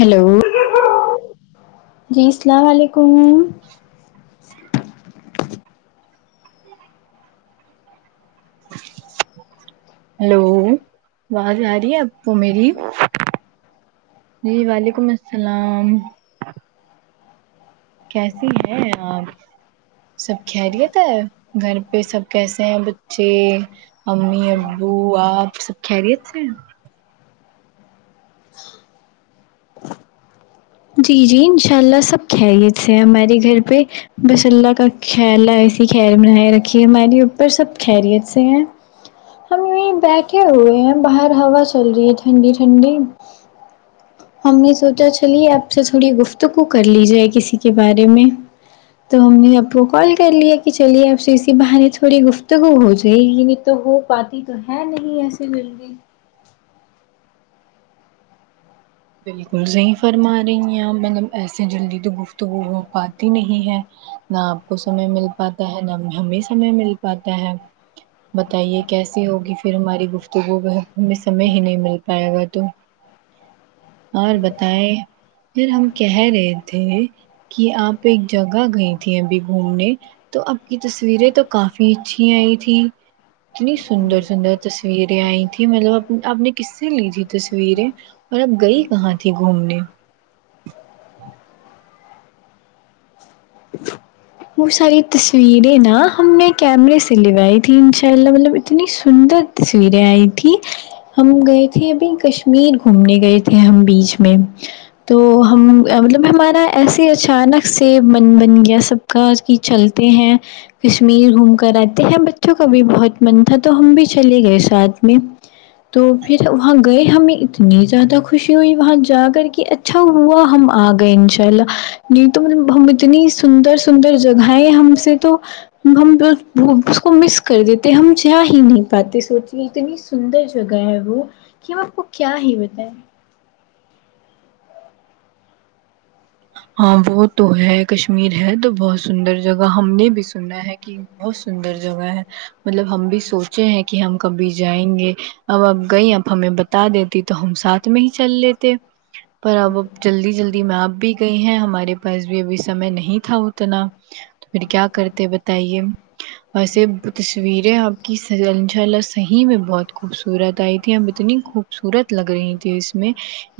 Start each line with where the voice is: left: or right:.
left: hello جی السلام علیکم
right: ہلو آواز آرہی ہے آپکو میری جی وعلیکم السلام کیسی ہے آپ سب خیریت ہے گھر پہ سب کیسے ہیں بچے امی ابو آپ سب خیریت سے
left: جی جی انشاء اللہ سب خیریت سے ہمارے گھر پہ بس اللہ کا خھیلہ ایسی خیر بنائے رکھیے ہمارے اوپر سب خیریت سے ہیں ہم یہیں بیٹھے ہوئے ہیں باہر ہوا چل رہی ہے ٹھنڈی ٹھنڈی ہم نے سوچا چلیے آپ سے تھوڑی گفتگو کر لی جائے کسی کے بارے میں تو ہم نے آپ کو کال کر لیا کہ چلیے آپ سے اسی بہانے تھوڑی گفتگو ہو جائے گی تو ہو پاتی تو ہے نہیں ایسی مل نے
right: بالکل صحیح فرما رہی ہیں مطلب ایسے جلدی تو گفتگو ہو پاتی نہیں ہے نہ آپ کو سمے مل پاتا ہے نہ مجے ہمیں سمے مل پاتا ہے بتائیے کیسے ہوگی پھر ہماری گفتگو بہ ہمیں سمے ہی نہیں مل پائے گا تو اور بتائے پھر ہم کہہ رہے تھے کہ آپ ایک جگہ گئی تھی ابھی گھومنے تو اپ کی تصویریں تو کافی اچھی آئی تھی اتنی سندر سندر تصویریں آئی تھیں مطلب آپ نے کس سے لی تھی تصویریں اور اب گئی کہاں تھی گھومنے
left: [inaudible] وہ ساری تصویریں نا ہم نے کیمرے سے لوائی تھیں ان شاء اللہ مطلب اتنی سندر تصویریں آئی تھی ہم گئے تھے ابھی کشمیر گھومنے گئے تھے ہم بیچ میں تو ہم مطلب ہمارا ایسے اچانک سے من بن گیا سب کا کہ چلتے ہیں کشمیر گھوم کر آتے ہیں بچوں کا بھی بہت من تھا تو ہم بھی چلے گئے ساتھ میں تو پھر وہاں گئے ہمیں اتنی زیادہ خوشی ہوئی وہاں جا کر کے اچھا ہوا ہم آ گئے ان شاء اللہ نہیں تو مطلب ہمیں ااتنی سندر سندر جگہیں ہم سے تو ہم اس کو مس کر دیتے ہم جا ہی نہیں پاتے سوچنے اتنی سندر جگہ ہے وہ کہ ہم آپ کو کیا ہی بتائیں
right: ہاں وہ تو ہے کشمیر ہے تو بہت سندر جگہ ہم نے بھی سنا ہے کہ بہت سندر جگہ ہے مطلب ہم بھی سوچے ہیں کہ ہم کبھی جائیں گے اب اپ گئیں اب ہمیں بتا دیتی تو ہم ساتھ میں ہی چل لیتے پر اب جلدی جلدی میں آپ بھی گئی ہیں ہمارے پاس بھی ابھی سمے نہیں تھا اتنا تو پھر کیا کرتے بتائیے ویسے تصویریں آپ کی ان شاء اللہ صحیح میں بہت خوبصورت آئی تھی اب اتنی خوب صورت لگ رہی تھی اس میں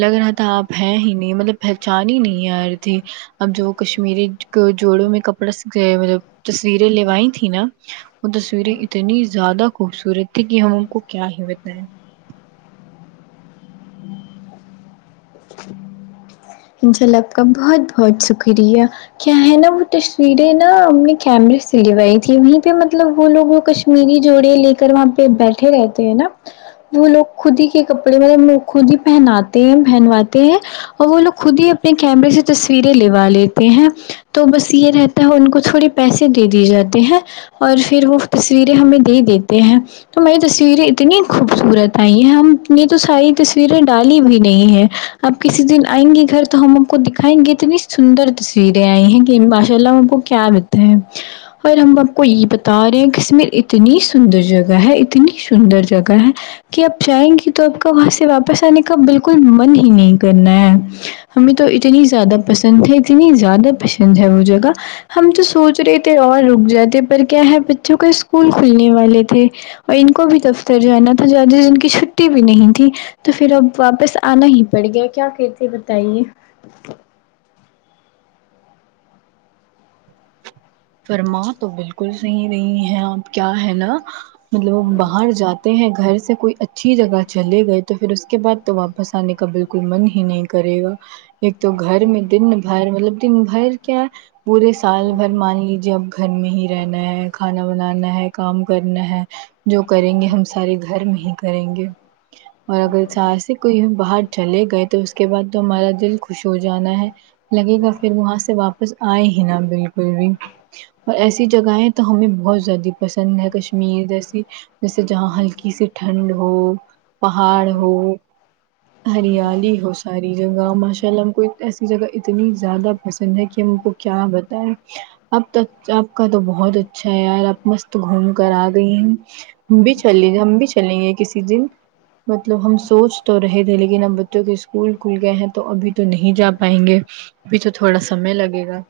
right: لگ رہا تھا آپ ہیں ہی نہیں مطلب پہچان ہی نہیں آ رہ تھی اب جو کشمیری جوڑوں میں کپڑا سکھیا مطلب تصویریں لےوائی تھی نا وہ تصویریں اتنی زیادہ خوبصورت کہ ہم ان کو کیا ہی بتائیں
left: جھلک کا بہت بہت شکریہ کیا ہے نا وہ تصویریں نا ہم نے کیمرے سے لوائی تھی وہیں پہ مطلب وہ لوگ کش میری جوڑی لے کر وہاں پہ بیٹھے رہتے ہیں نا وہ لوگ خود ہی کے کپڑے مطلب خود ہی پہناتے ہیں پہنواتے ہیں اور وہ لوگ خود ہی اپنے کیمرے سے تصویریں لوا لیتے ہیں تو بس یہ رہ تو ان کو تھوڑے پیسے دے دیے جاتے ہیں اور پھر وہ تصویریں ہمیں دے دیتے ہیں تو ہماری تصویریں اتنی خوبصورت آئی ہیں ہم نے تو ساری تصویریں ڈالی بھی نہیں ہے آپ کسی دن آئیں گے گھر تو ہم آپ کو دکھائیں گے اتنی سندر تصویریں آئی ہیں کہ ماشاء اللہ ہم کو کیا [inaudible] اور ہم آپ کو یہ بتا رہے ہیں کشمیر اتنی سندر جگہ ہے اتنی سندر جگہ ہے کہ آپ جائیں گی تو آپ کا وہاں سے واپس آنے کا بالکل من ہی نہیں کرنا ہے ہمیں تو اتنی زیادہ پسند ہے اتنی زیادہ پسند ہے وہ جگہ ہم تو سوچ رہے تھے اور رک جاتے پر کیا ہے بچوں کا اسکول کھلنے والے تھے اور ان کو بھی دفتر جانا تھا زیادہ دن کی چھٹی بھی نہیں تھی تو پھر اب واپس آنا ہی پڑ گیا کیا کہتے بتائیے
right: فرما تو بالکل صحیح رہی ہے آپ کیا ہے نا مطلب وہ باہر جاتے ہیں گھر سے کوئی اچھا اچھی جگہ چلے گئے تو پھر اس کے بعد تو واپس آنے کا بالکل من ہی نہیں کرے گا ایک تو گھر میں دن بھر مطلب دن بھر کیا پورے سال بھر مانے لیجیے اب گھر میں ہی رہنا ہے کھانا بنانا ہے کام کرنا ہے جو کریں گے ہم سارے گھر میں ہی کریں گے اور اگر ساہ سے کو باہر چلے گئے تو اس کے بعد تو ہمارا دل خوش ہو جانا ہے لگے گا پھر وہاں سے واپس آئے ہی نا بالکل بھی اور ایسی جگہیں تو ہمیں بہت زیادہ پسند ہے کشمیر جیسی جیسے جہاں ہلکی سی ٹھنڈ ہو پہاڑ ہو ہریالی ہو ساری جگہ ماشاء اللہ ہم کو ایسی جگہ اتنی زیادہ پسند ہے کہ ہم کو کیا بتائے اب تو آپ کا تو بہت اچھا ہے یار آپ مست گھوم کر آ گئی ہیں ہم بھی چلے گئے ہم بھی چلیں گے کسی دن مطلب ہم سوچ تو رہے تھے لیکن اب بچوں کے اسکول کھل گئے ہیں تو ابھی تو نہیں جا پائیں گے ابھی تو تھوڑا سمے لگے گا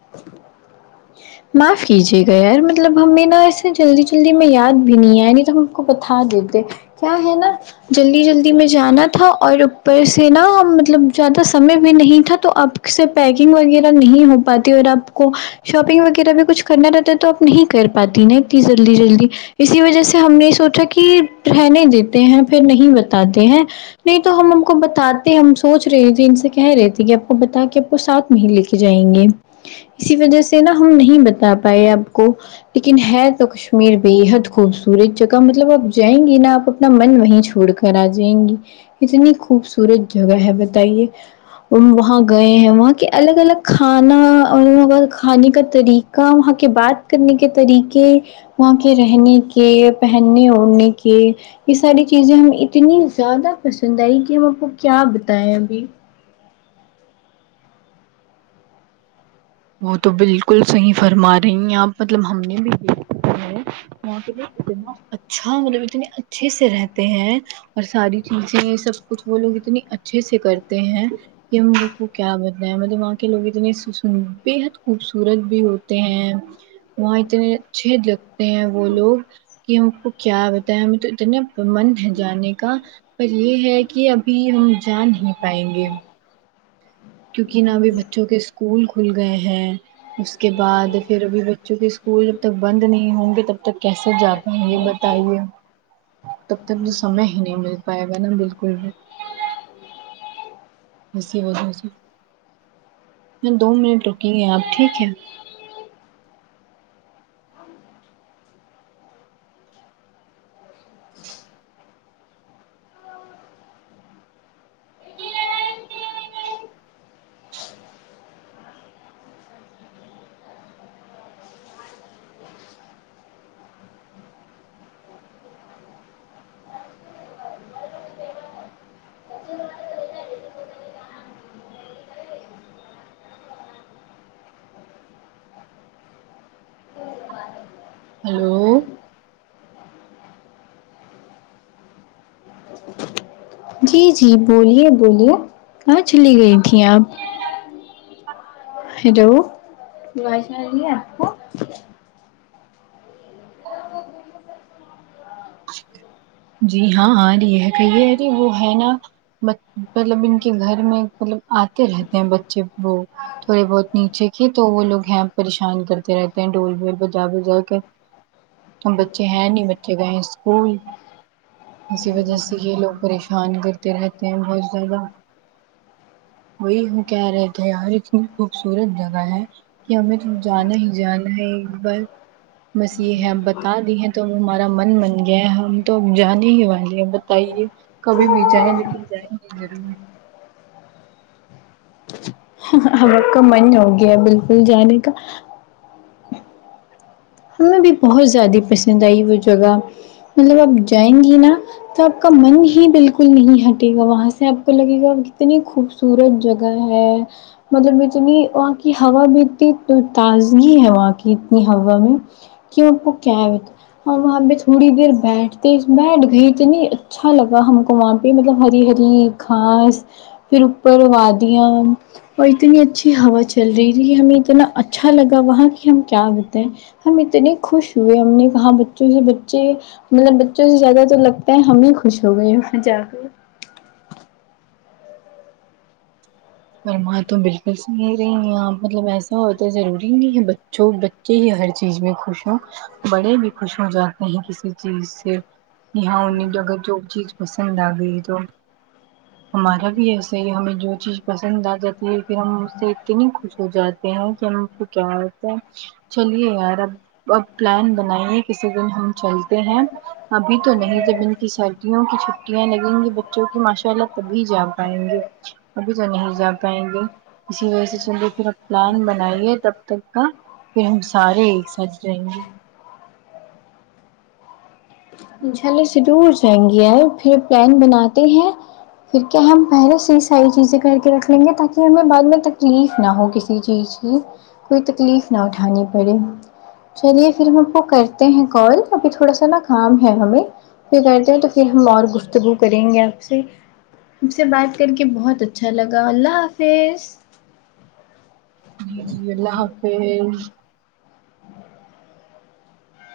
left: [inaudible] معاف کیجیے گا یار مطلب ہمیں نا ایسے جلدی جلدی میں یاد بھی نہیں آیا نہیں تو ہم کو بتا دیتے کیا ہے نا جلدی جلدی میں جانا تھا اور اوپر سے نا مطلب زیادہ سمے بھی نہیں تھا تو آپ سے پیکنگ وغیرہ نہیں ہو پاتی اور آپ کو شاپنگ وغیرہ بھی کچھ کرنا رہتا ہے تو اپ نہیں کر پاتی نا اتنی جلدی جلدی اسی وجہ سے ہم نے سوچا کی رہنے دیتے ہیں پھر نہیں بتاتے ہیں نہیں تو ہم کو بتاتے ہم سوچ رہے تھے ان سے کہہ رہے تھے کہ آپ کو بتا کے ساتھ میں لے کے جائیں گے اسی وجہ سے نا ہم نہیں بتا پائے آپ کو لیکن ہے تو کشمیر بے حد خوبصورت جگہ مطلب آپ جائیں گی نا آپ اپنا من وہیں چھوڑ کر کرا جائیں گی اتنی خوبصورت جگہ ہے بتائیے وہ وہاں گئے ہیں وہاں کے الگ الگ کھانا اور کھانے کا طریقہ وہاں کے بات کرنے کے طریقے وہاں کے رہنے کے پہنے اوڑھنے کے یہ ساری چیزیں ہمیں اتنی زیادہ پسند آئی کہ ہم آپ کو کیا بتائیں ابھی
right: وہ تو بالکل صحیح فرما رہی ہیں آپ مطلب ہم نے بھی دیکھا وہ کے لوگ اتنا اچھا مطلب اتنے اچھے سے رہتے ہیں اور ساری چیزیں سب کچھ وہ لوگ اتنی اچھے سے کرتے ہیں کہ ہم اپ کو کیا بتایے وہاں کے لوگ اتنے بےحد خوبصورت بھی ہوتے ہیں وہاں اتنے اچھے جگہ ہیں وہ لوگ کہ ہم کو کیا بتاے ہمیں تو اتنا من ہے جانے کا پر یہ ہے کہ ابھی ہم جا نہیں پائیں گے کیونکہ نا ابھی بچوں کے اسکول کھل گئے ہیں اس کے بعد پھر ابھی بچوں کے اسکول جب تک بند نہیں ہوں گے تب تک کیسے جا پائیں گے بتائیے تب تک تو سمے ہی نہیں مل پائے گا نا بالکل بھی ایسی وجہ سے میں دو منٹ رکیے آپ ٹھیک ہے ہلو
left: جی جی بولیے بولیے کہاں چلی گئی تھی آپ ہیلو آواز نہیں آرہی ہے آپ کو [unintelligible]
right: جی ہاں ارہی ہے کہیے ارے وہ ہے نا مطلب ان کے گھر میں مطلب آتے رہتے ہیں بچے وہ تھوڑے بہت نیچے کی تو وہ لوگ ہیں پریشان کرتے رہتے ہیں ڈور بل بجا بجا کر ہم بچے ہیں نہیں بچے گئے اسکول اسی وجہ سے یہ لوگ پریشان کرتے رہتے ہیں بہت زیادہ وہی ہم کہہ رہے تھے یار اتنی خوبصورت جگہ ہے کہ ہمیں تو جانا ہی جانا ہے ایک بار بس یہ ہے بتا دی ہیں تو اب ہمارا من من گیا ہے ہم تو اب جانے ہی والے ہیں بتائیے کبھی بھی جائیں لیکن جائینگے ضرور
left: ہم آپ کا من ہو گیا بالکل جانے کا ہمیں بھی بہت زیادہ پسند آئی وہ جگہ مطلب آپ جائیں گی نا تو آپ کا من ہی بالکل بالکل نہیں ہٹے گا وہاں سے آپ کو لگے گا کتنی خوبصورت جگہ ہے مطلب اتنی وہاں کی ہوا بھی اتنی تازگی ہے وہاں کی اتنی ہوا میں کے اپ کو کیا بتا اور وہاں پہ تھوڑی دیر بیٹھتے بیٹھ گئی کے اچھا لگا ہم کو وہاں پہ مطلب ہری ہری گھاس پھر اوپر وادیاں اور اتنی اچھی ہوا چل رہی تھی ہمیں اتنا اچھا لگا وہاں کہ ہم کیا بتائیں ہم اتنے خوش ہوئے ہم نے کہا بچوں کے بچے مطلب بچوں سے زیادہ تو لگتا ہے ہم ہی خوش ہو گئے وہاں جا کر
right: اورماں تو بالکل سو نہیں رہی آپ مطلب ایسا ہوتا ضروری نہیں ہے بچوں کہ یہ ہر چیز میں خوش ہوں بڑے بھی خوش ہو جاتے ہیں کسی چیز سے یہاں انہیں اگر جو چیز پسند آ گئی تو ہمارا بھی ایسا ہی ہے ہمیں جو چیز پسند آ جاتی ہے پھر ہم اس سے اتنے خوش ہو جاتے ہیں کہ ہم ٹھیک ہے تو چلیے یار اب پلان بنائیے کسی دن ہم چلتے ہیں ابھی تو نہیں جب کہ سردیوں کی چھٹیاں لگیں گی بچوں کی ماشاء اللہ تبھی جا پائیں گے [unintelligible] اسی وجہ سے چلیے پھر پلان بنائیے تب تک کا پھر ہم سارے ایک ساتھ جائینگے
left: انشاء اللہ ضرور جائیں گے پھر پلان بناتے ہیں پھر کیا ہم پہلے سے ہی ساری چیزیں کر کے رکھ لیں گے تاکہ ہمیں بعد میں تکلیف نہ ہو کسی چیز کی کوئی تکلیف نہ اٹھانی پڑے چلیے پھر ہم آپ کو کرتے ہیں کال ابھی تھوڑا سا نا کام ہمیں کہتے ہیں تو پھر ہم اور گفتگو کریں گے آپ سے مجھ سے بات کر کے بہت اچھا لگا اللہ حافظ
right: جی جی اللہ حافظ